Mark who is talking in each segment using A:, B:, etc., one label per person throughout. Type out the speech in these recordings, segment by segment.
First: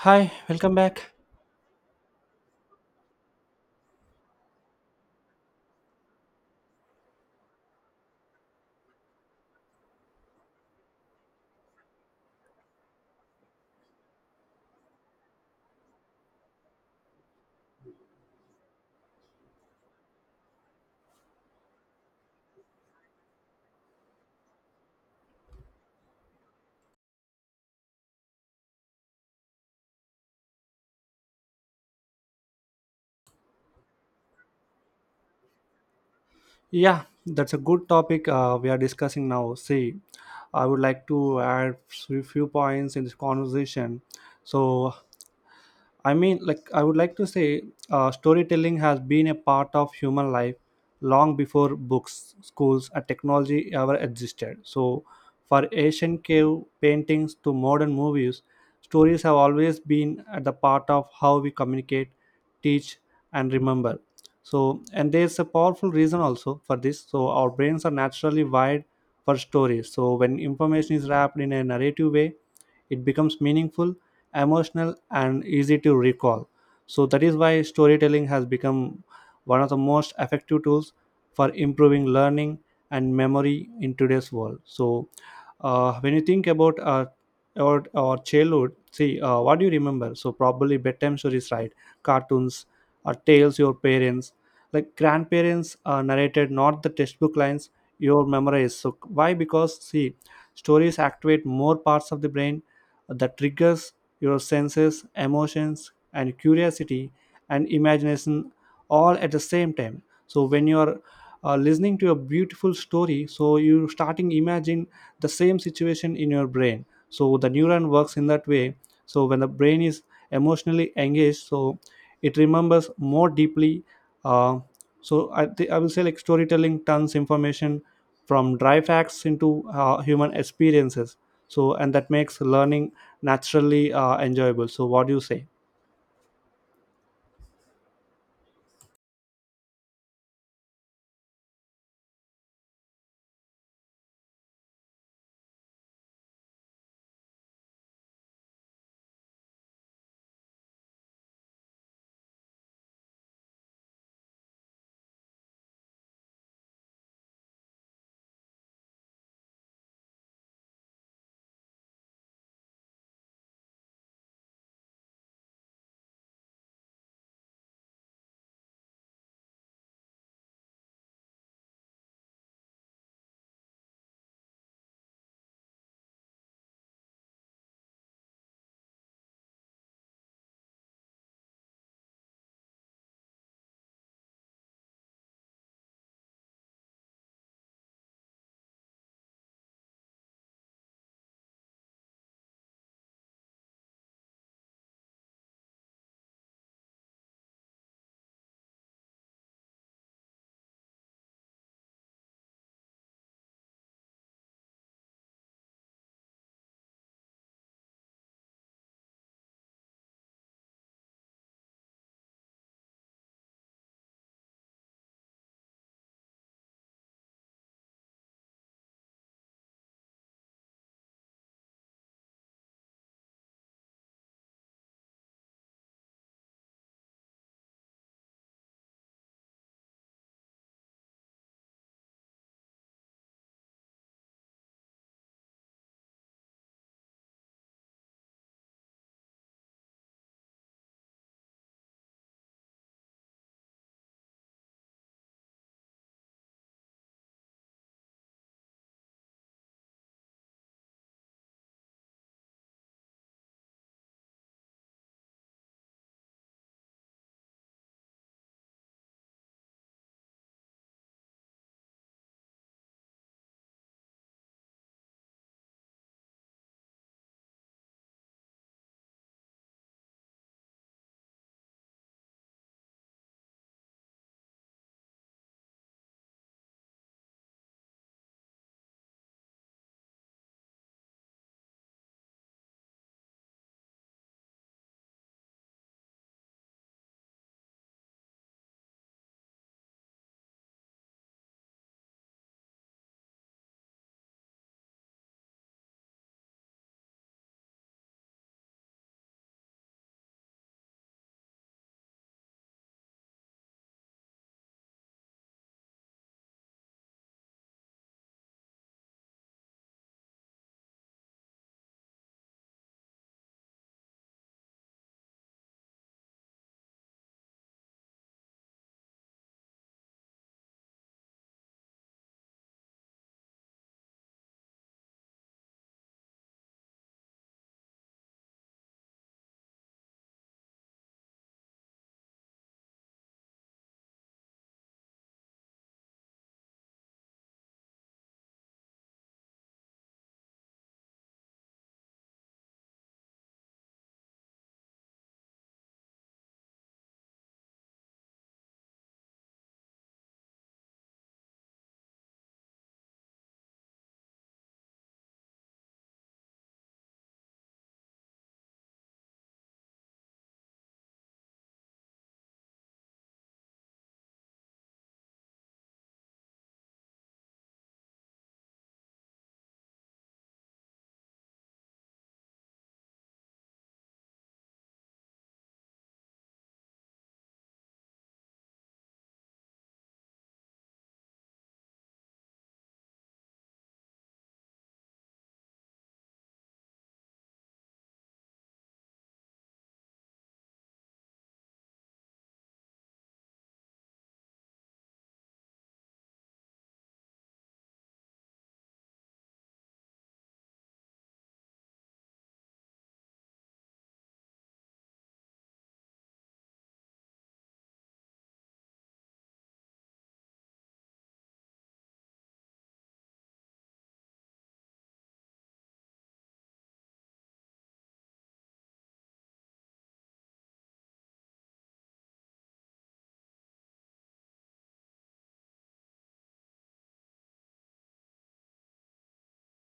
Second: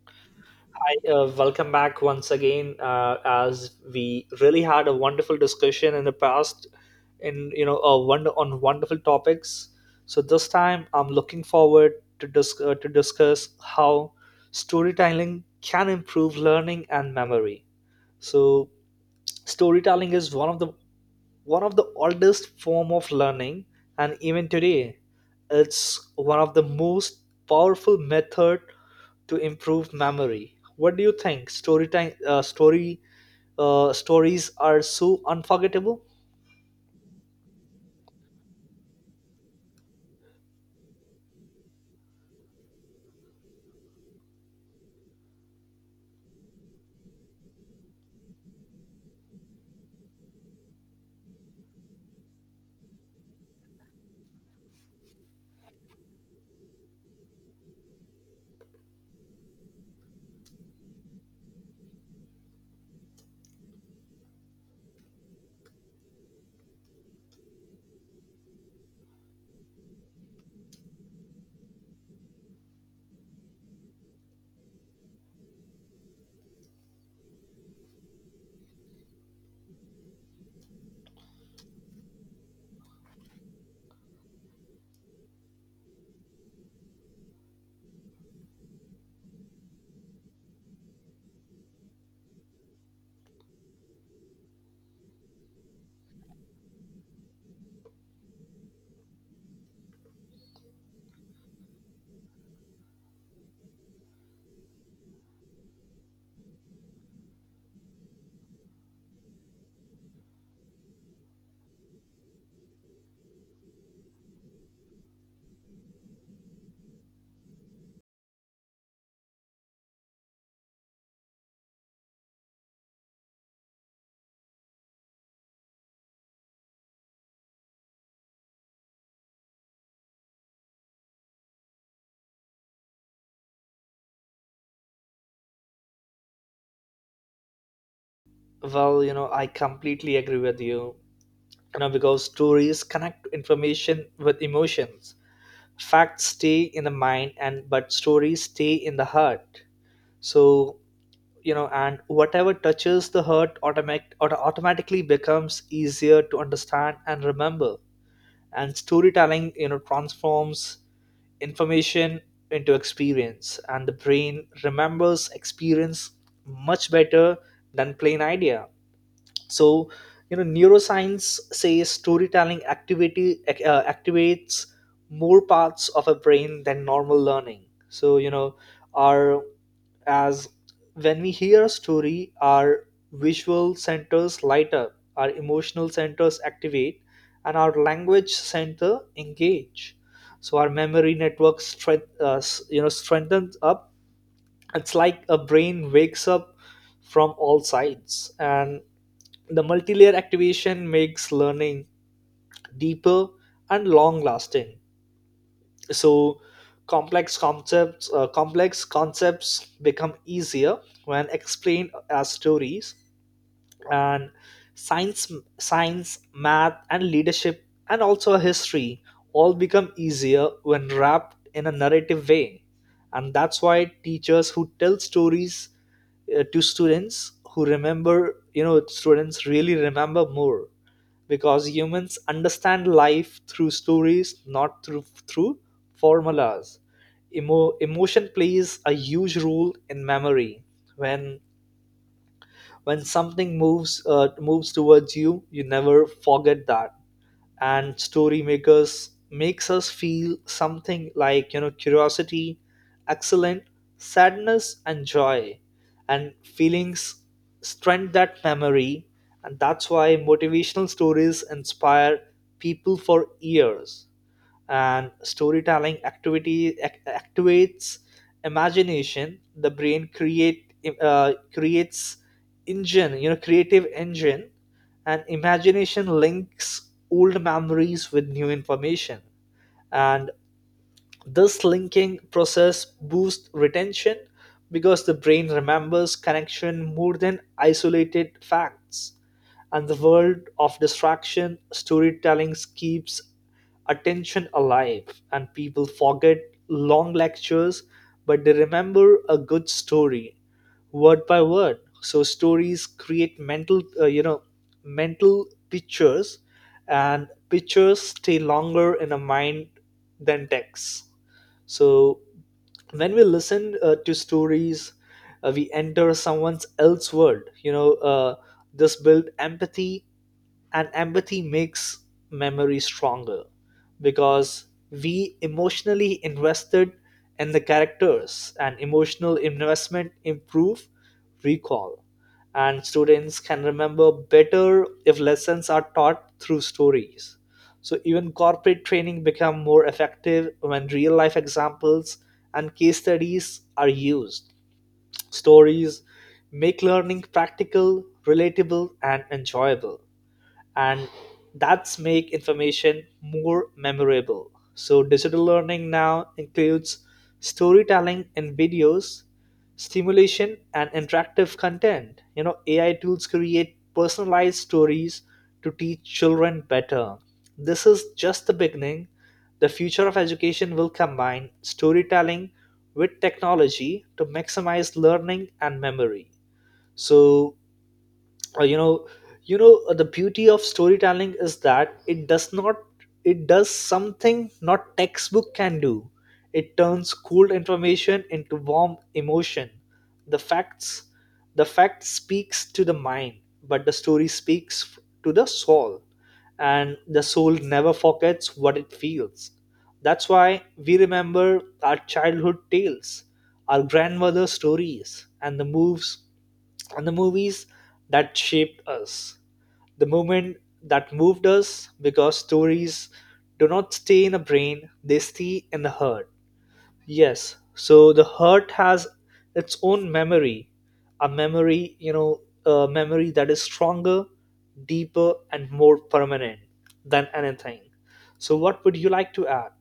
A: Hi, welcome
B: Hi,
A: back.
B: welcome back once again. As we really had a wonderful discussion in the past, in wonder on wonderful topics. So this time, I'm looking forward to to discuss how storytelling can improve learning and memory. So storytelling is one of the oldest form of learning, and even today it's one of the most powerful method to improve memory. What do you think? Story time story Stories are so unforgettable.
A: Yeah, that's a good topic we are discussing now. See, I would like to add few points in this conversation. So, I mean, like, I would like to say storytelling has been a part of human life long before books, schools, and technology ever existed. So, for ancient cave paintings to modern movies, stories have always been at the part of how we communicate, teach, and remember. So, and there's a powerful reason also for this. So, our brains are naturally wired for stories. So, when information is wrapped in a narrative way, it becomes meaningful emotional and easy to recall. So that is why storytelling has become one of the most effective tools for improving learning and memory in today's world. So when you think about our childhood, see, what do you remember? So probably bedtime stories, right? Cartoons or tales your parents like grandparents narrated, not the textbook lines your memorized. So why? Because, see, stories activate more parts of the brain that triggers your senses, emotions, and curiosity and imagination all at the same time. So when you are listening to a beautiful story, so you starting imagine the same situation in your brain. So the neuron works in that way. So when the brain is emotionally engaged, so it remembers more deeply. Uh, I will say like storytelling turns information from dry facts into human experiences. So and that makes learning naturally enjoyable. So what do you say?
B: Well, you know, I completely agree with you, you know, because stories connect information with emotions. Facts stay in the mind, and but stories stay in the heart. So, you know, and whatever touches the heart automatically becomes easier to understand and remember. And storytelling, you know, transforms information into experience, and the brain remembers experience much better than plain idea. So, you know, neuroscience says storytelling activates more parts of a brain than normal learning. So, you know, our as when we hear a story, our visual centers light up, our emotional centers activate, and our language center engage. So our memory network you know, strengthens up. It's like a brain wakes up from all sides, and the multi-layer activation makes learning deeper and long-lasting. So complex concepts become easier when explained as stories. And science science, math and leadership, and also history, all become easier when wrapped in a narrative way. And that's why teachers who tell stories to students who remember you know, students really remember more, because humans understand life through stories, not through formulas. Emotion plays a huge role in memory. When when something moves towards you, you never forget that. And story makers makes us feel something, like, you know, curiosity, excellent, sadness and joy, and feelings strengthen that memory. And that's why motivational stories inspire people for years. And storytelling activates imagination. The brain creates engine, you know, creative engine. And imagination links old memories with new information, and this linking process boosts retention, because the brain remembers connection more than isolated facts. And the world of distraction, storytelling keeps attention alive, and people forget long lectures, but they remember a good story word by word. So stories create mental, mental pictures, and pictures stay longer in a mind than texts. So when we listen to stories, we enter someone else's world. You know, this build empathy, and empathy makes memory stronger, because we emotionally invested in the characters, and emotional investment improve recall. And students can remember better if lessons are taught through stories. So even corporate training become more effective when real life examples and case studies are used. Stories make learning practical, relatable and enjoyable, and that's make information more memorable. So digital learning now includes storytelling in videos, stimulation and interactive content. You know, AI tools create personalized stories to teach children better. This is just the beginning. The future of education will combine storytelling with technology to maximize learning and memory. So, uh, you know the beauty of storytelling is that it does not, it does something not textbook can do. It turns cold information into warm emotion. the facts the fact speaks to the mind, but the story speaks to the soul, and the soul never forgets what it feels. That's why we remember our childhood tales, our grandmother's stories, and the movies that shaped us, the moment that moved us, because stories do not stay in the brain, they stay in the heart. Yes, so the heart has its own memory, a memory that is stronger, deeper, and more permanent than anything. So, what would you like to add?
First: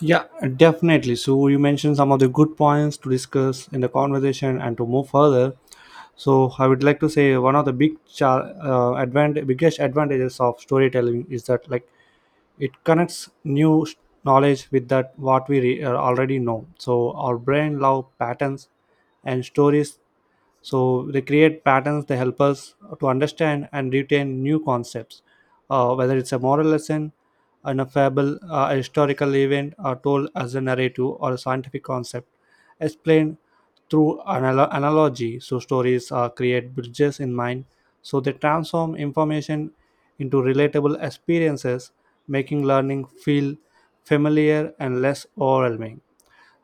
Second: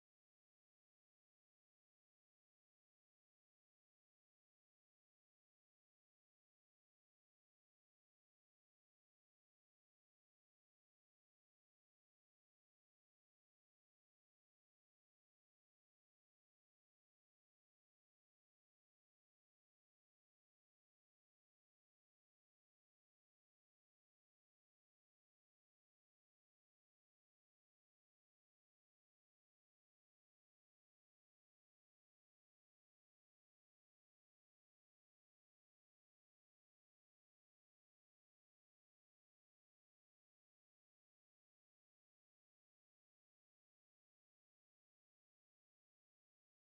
A: Yeah, definitely. So you mentioned some of the good points to discuss in the conversation and to move further. So I would like to say one of the biggest advantages of storytelling is that, like, it connects knowledge with that what we already know. So our brain love patterns and stories. So they create patterns. They help us to understand and retain new concepts, whether it's a moral lesson, an a fable, a historical event, or told as a narrative, or a scientific concept, explained through analogy. So stories create bridges in mind. So they transform information into relatable experiences, making learning feel familiar and less overwhelming.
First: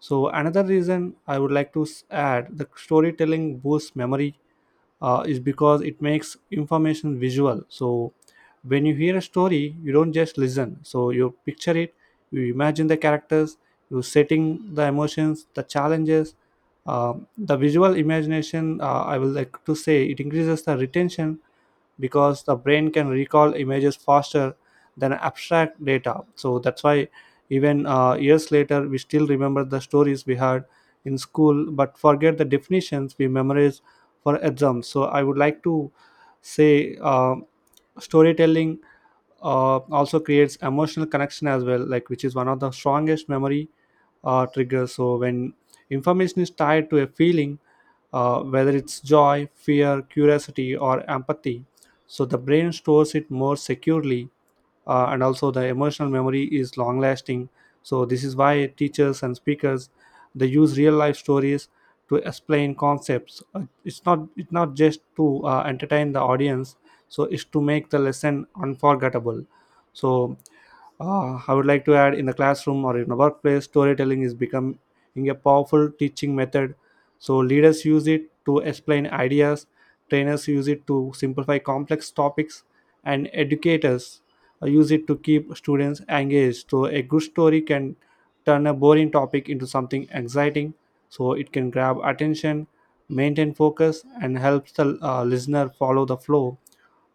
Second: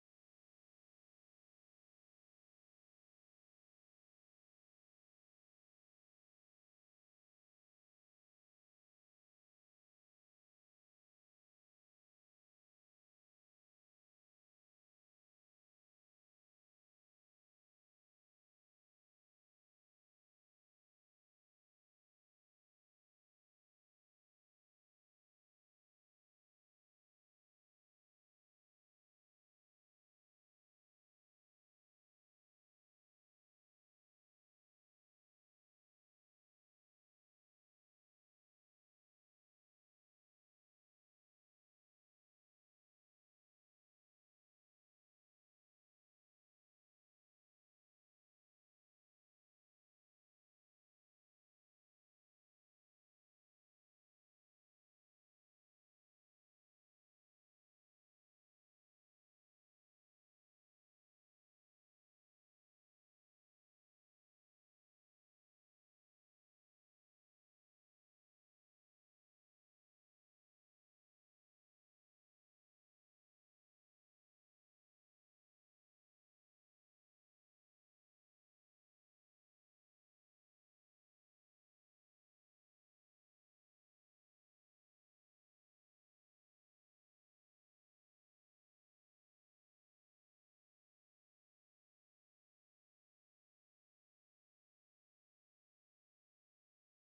A: So another reason I would like to add the storytelling boosts memory is because it makes information visual. So when you hear a story, you don't just listen. So you picture it, you imagine the characters, you setting the emotions, the challenges. The visual imagination, I will like to say, it increases the retention because the brain can recall images faster than abstract data. So that's why even years later we still remember the stories we heard in school but forget the definitions we memorized for exams. So I would like to say uh, storytelling also creates emotional connection as well, like, which is one of the strongest memory triggers. So when information is tied to a feeling, whether it's joy, fear, curiosity, or empathy, so the brain stores it more securely. And also the emotional memory is long lasting. So this is why teachers and speakers, they use real life stories to explain concepts. It's not just to entertain the audience, so it's to make the lesson unforgettable. So I would like to add, in the classroom or in the workplace, storytelling is becoming a powerful teaching method. So, leaders use it to explain ideas, trainers use it to simplify complex topics, and educators use it to keep students engaged. So, a good story can turn a boring topic into something exciting. So it can grab attention, maintain focus, and helps the listener follow the flow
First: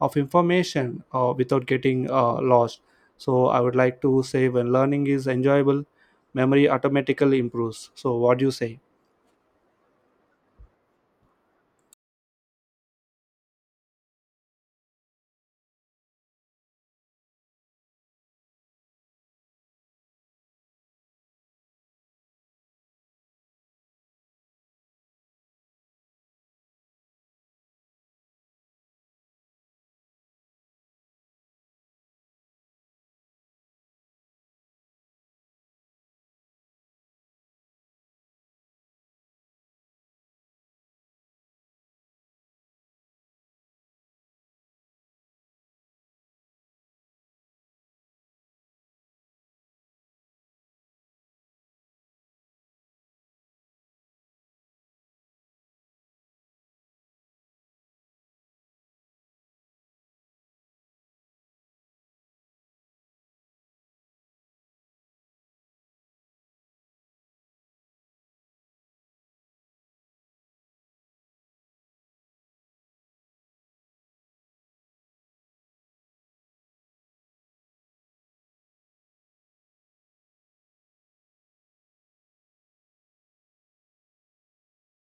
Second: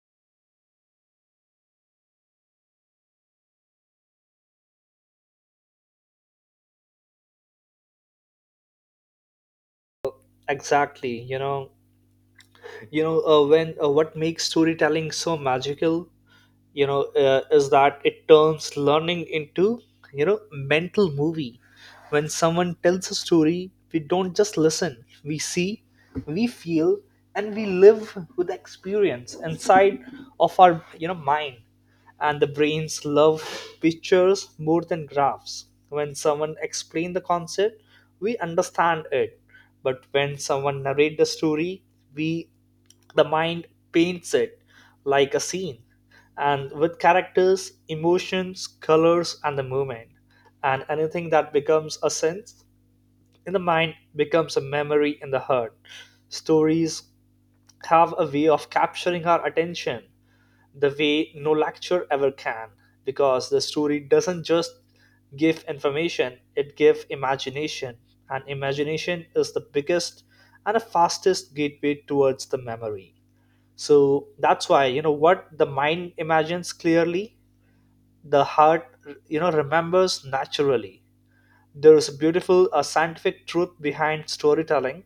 A: of information without getting lost. So I would like to say when learning is enjoyable, memory automatically improves. So what do you say?
B: Exactly, you know, when what makes storytelling so magical, is that it turns learning into, you know, mental movie. When someone tells a story, we don't just listen, we see, we feel, and we live with the experience inside of our, you know, mind. And the brains love pictures more than graphs. When someone explains the concept, we understand it, but when someone narrates the story, we, the mind paints it like a scene, and with characters, emotions, colors, and the movement. And anything that becomes a sense in the mind becomes a memory in the heart. Stories have a way of capturing our attention the way no lecture ever can, because the story doesn't just give information, it gives imagination. And imagination is the biggest and the fastest gateway towards the memory. So that's why, you know, what the mind imagines clearly, the heart, you know, remembers naturally. There is a beautiful scientific truth behind storytelling.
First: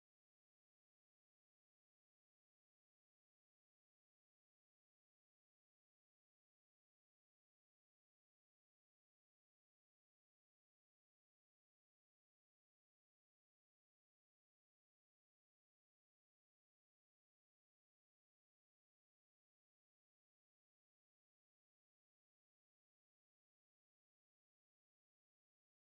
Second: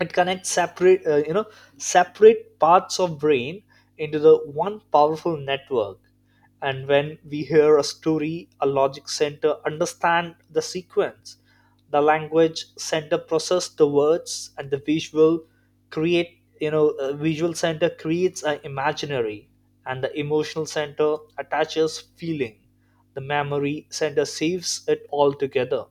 B: It connects separate you know separate parts of brain into the one powerful network. And when we hear a story, a logic center understand the sequence, the language center process the words, and the visual center creates an imaginary, and the emotional center attaches feeling, the memory center saves it all together.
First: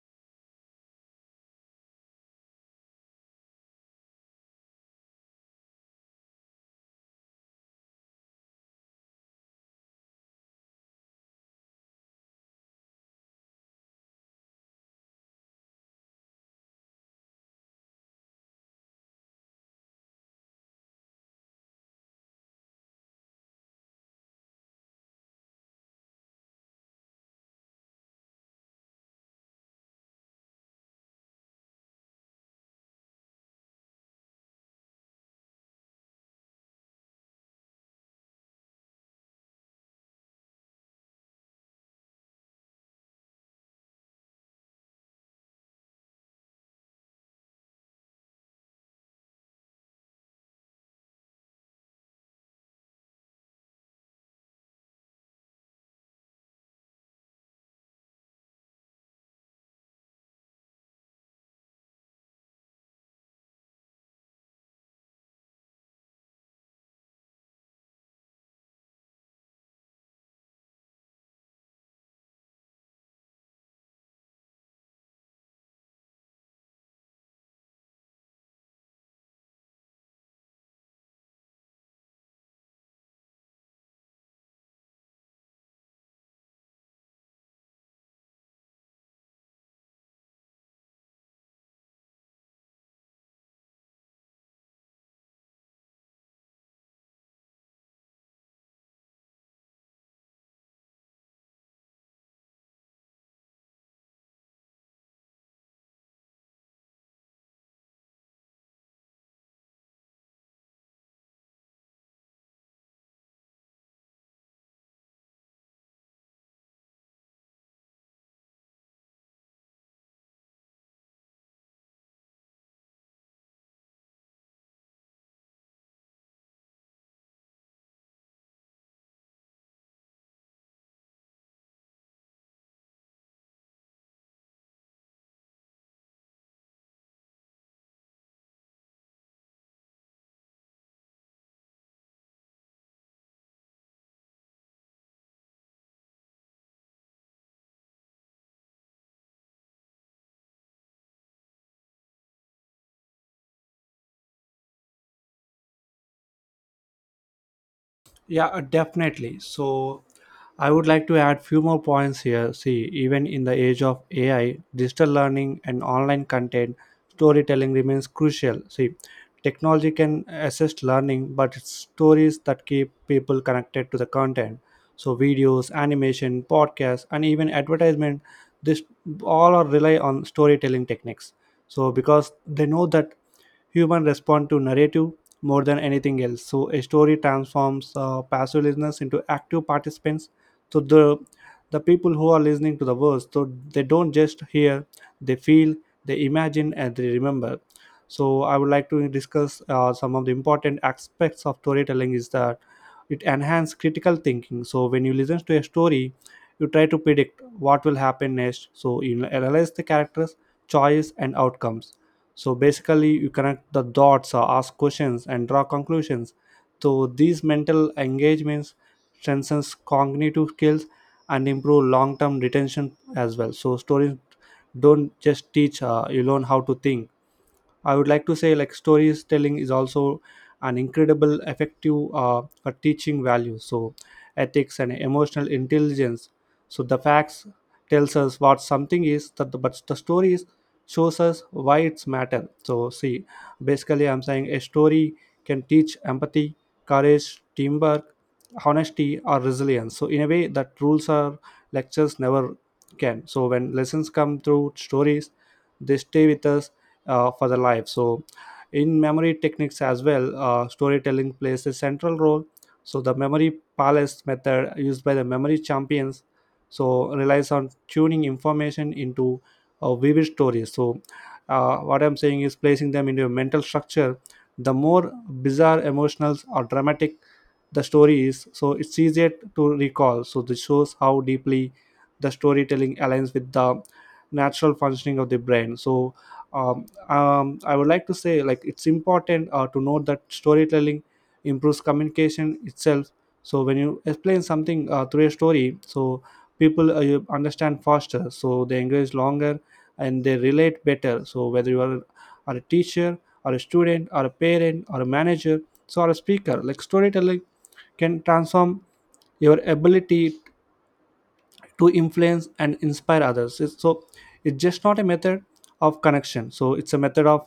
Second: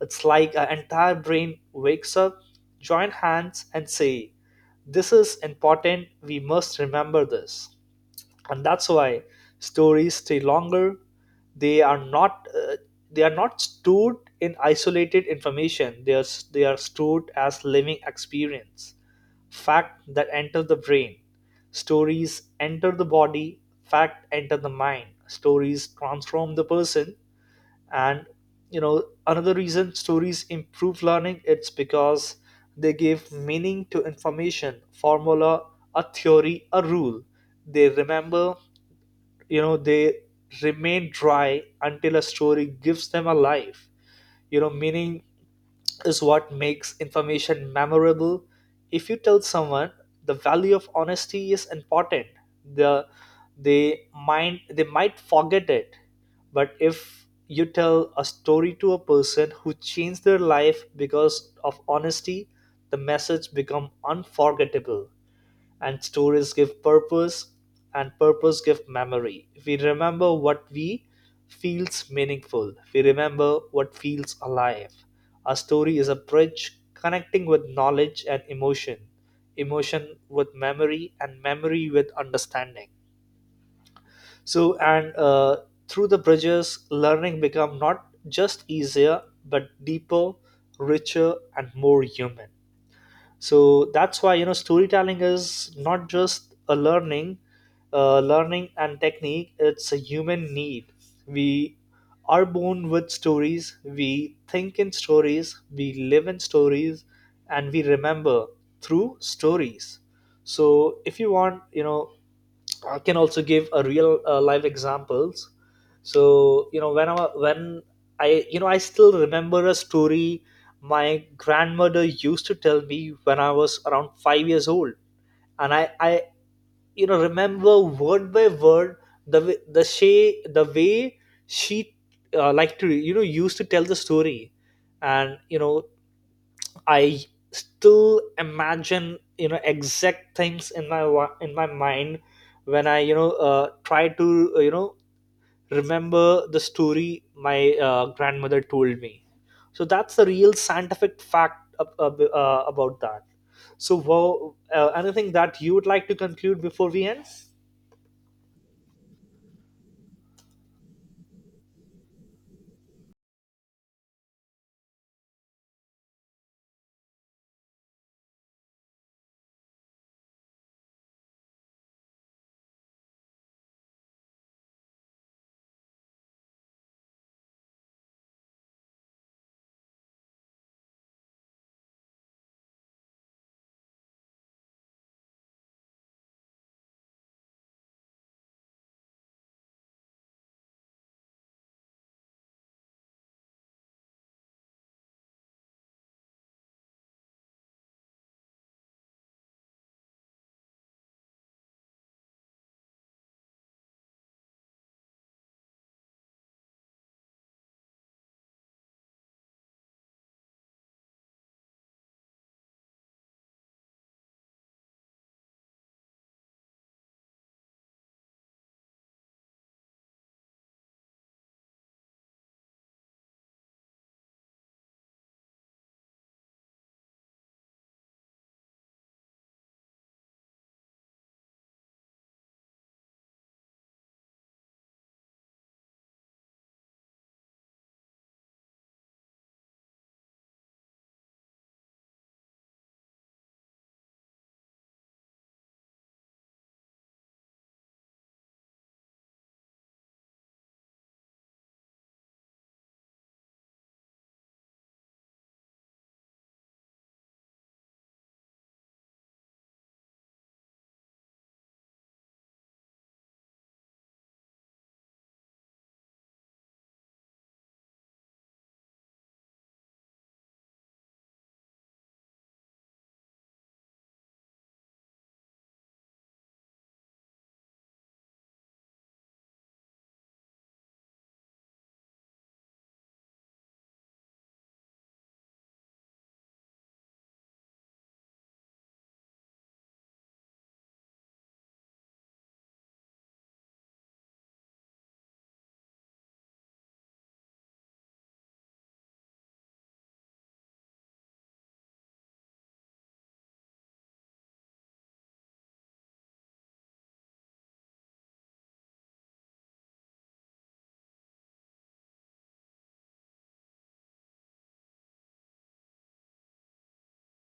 B: It's like our entire brain wakes up, join hands, and say, "This is important, we must remember this." And that's why stories stay longer. They are not uh, they are not stored in isolated information. They are stored as living experience, fact that enter the brain. Stories enter the body, fact enter the mind. Stories transform the person. And, you know, another reason stories improve learning, it's because they give meaning to information. Formula, a theory, a rule, they remember you know they remain dry until a story gives them a life. You know, meaning is what makes information memorable. If you tell someone the value of honesty is important, the they they might forget it. But if you tell a story to a person who changed their life because of honesty, the message become unforgettable. And stories give purpose, and purpose give memory. We remember what we feels meaningful, we remember what feels alive. A story is a bridge connecting with knowledge and emotion, emotion with memory, and memory with understanding. So, and through the bridges, learning become not just easier, but deeper, richer and more human. So that's why, you know, storytelling is not just a learning and technique, it's a human need. We are born with stories, we think in stories, we live in stories, and we remember through stories. So if you want, you know, I can also give a real live examples. So, you know, when I you know, I still remember a story my grandmother used to tell me when I was around 5 years old, and I you know, remember word by word the way- the she the way she like to you know, used to tell the story. And, you know, I still imagine, you know, exact things in my in my mind when I, you know, try to you know, remember the story my, grandmother told me. So that's the real scientific fact about that. So, wow, anything that you would like to conclude before we end?
A: Yeah, definitely. So I would like to add few more points here. See, even in the age of AI, digital learning and online content, storytelling remains crucial. See, technology can assist learning, but it's stories that keep people connected to the content. So videos, animation, podcasts, and even advertisement, this all are rely on storytelling techniques. So because they know that humans respond to narrative more than anything else. So a story transforms passive listeners into active participants. So the people who are listening to the words, so they don't just hear, they feel, they imagine, and they remember. So I would like to discuss some of the important aspects of storytelling. Is that it enhances critical thinking. So when you listen to a story, you try to predict what will happen next. So you analyze the characters, choice, and outcomes. So basically, you connect the dots, or ask questions, and draw conclusions. So these mental engagements strengthens cognitive skills and improve long-term retention as well. So stories don't just teach; you learn how to think. I would like to say like storytelling is also an incredible effective for teaching value, so ethics and emotional intelligence. So the facts tells us what something is that the, but the stories shows us why it's matter. So, see, basically I'm saying a story can teach empathy, courage, teamwork, honesty, or resilience, so in a way that rules or lectures never can. So when lessons come through stories, they stay with us for the life. So, in memory techniques as well, storytelling plays a central role. So, the memory palace method used by the memory champions so relies on tuning information into vivid stories. So, what I'm saying is placing them into a mental structure. The more bizarre, emotional, or dramatic the story is, so it's easier to recall. So, this shows how deeply the storytelling aligns with the natural functioning of the brain. So, um, I would like to say, like, it's important to note that storytelling improves communication itself. So when you explain something through a story, so people you understand faster, so they engage longer and they relate better. So whether are a teacher or a student or a parent or a manager, so or a speaker, like storytelling can transform your ability to influence and inspire others. So it's just not a method of connection, so it's a method of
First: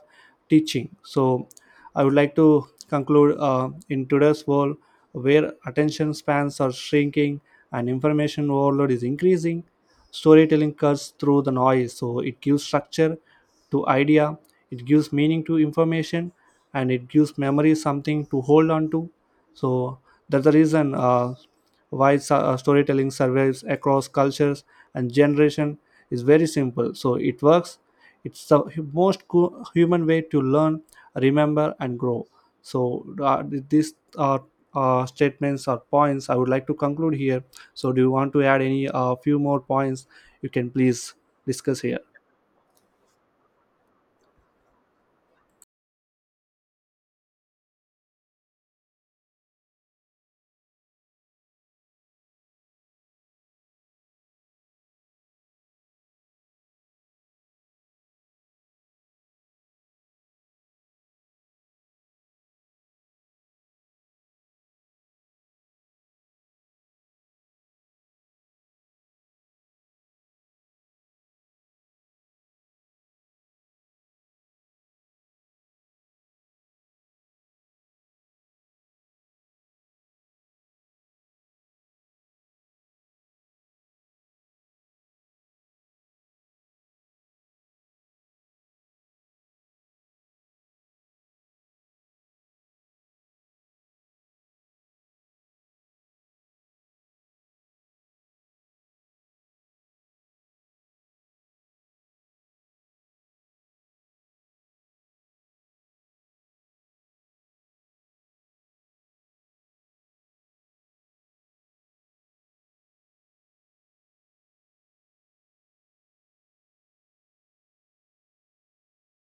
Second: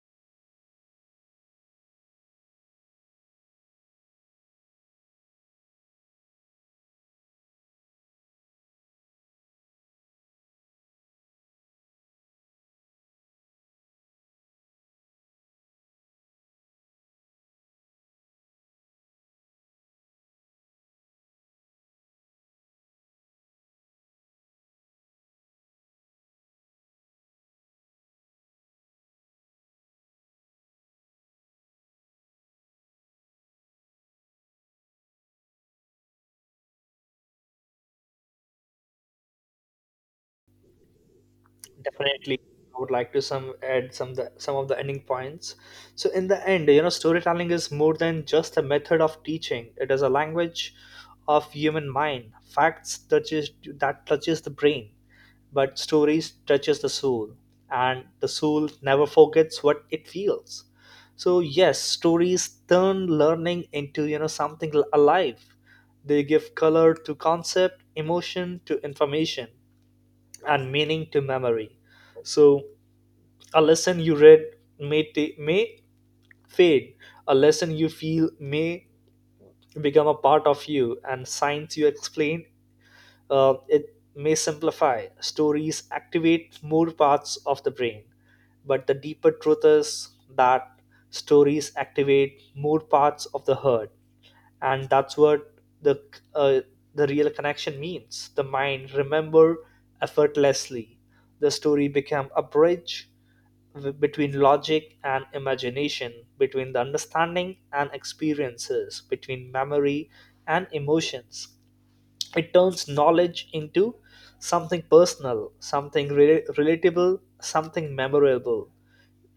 A: teaching. So I would like to conclude, in today's world where attention spans are shrinking and information overload is increasing, storytelling cuts through the noise. So it gives structure to idea, it gives meaning to information, and it gives memory something to hold on to. So that's the reason storytelling survives across cultures and generation is very simple. So it works. It's the human way to learn, remember, and grow. So these statements or points I would like to conclude here. So do you want to add any few more points? You can please discuss here.
B: Definitely, I would like to some of the ending points. So in the end, you know, storytelling is more than just a method of teaching, it is a language of human mind. Facts touches That touches the brain, but stories touches the soul, and the soul never forgets what it feels. So yes, stories turn learning into, you know, something alive. They give color to concept, emotion to information, and meaning to memory. So, a lesson you read may fade, a lesson you feel may become a part of you, and science you explain, it may simplify. Stories activate more parts of the brain, but the deeper truth is that stories activate more parts of the heart, and that's what the uh, the real connection means. The mind remember effortlessly, the story became a bridge between logic and imagination, between the understanding and experiences, between memory and emotions. It turns knowledge into something personal, something relatable, something memorable.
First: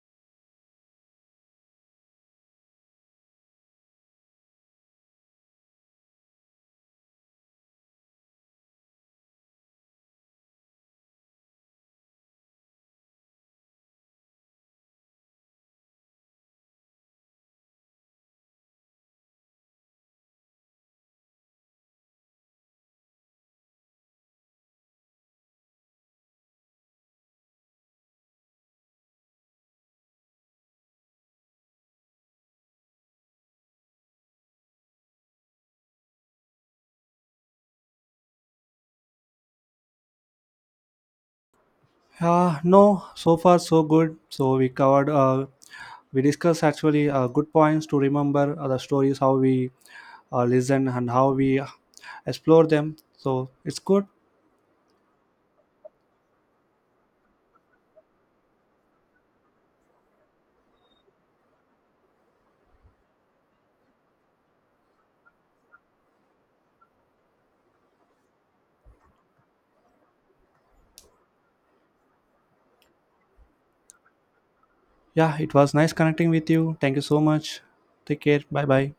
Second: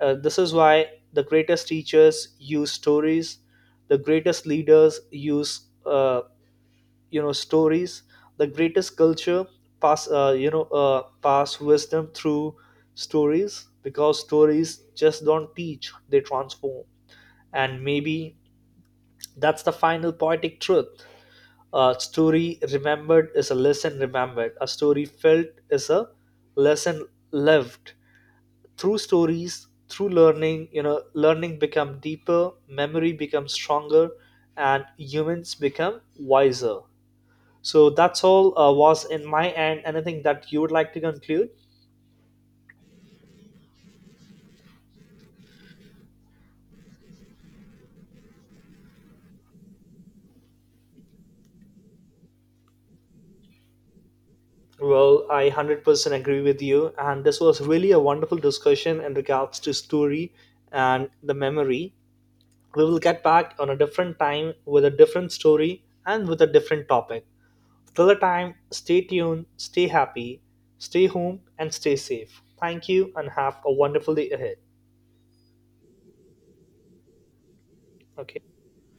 B: This is why the greatest teachers use stories, the greatest leaders use, uh, stories, the greatest culture pass you know pass wisdom through stories, because stories just don't teach, they transform. And maybe that's the final poetic truth. A story remembered is a lesson remembered, a story felt is a lesson lived. Through stories, through learning, you know, learning become deeper, memory becomes stronger, and humans become wiser. So that's all, was in my end. Anything that you would like to conclude?
A: No, so far so good. So we covered, we discussed actually good points to remember the stories, how we listen and how we explore them. So it's good.
B: Well, I 100% agree with you. And this was really a wonderful discussion in regards to story and the memory. We will get back on a different time with a different story and with a different topic. Till the time, stay tuned, stay happy, stay home, and stay safe. Thank you and have a wonderful day ahead.
A: Yeah, it was nice connecting with you. Thank you so much. Take care.
B: Okay.
A: Bye bye.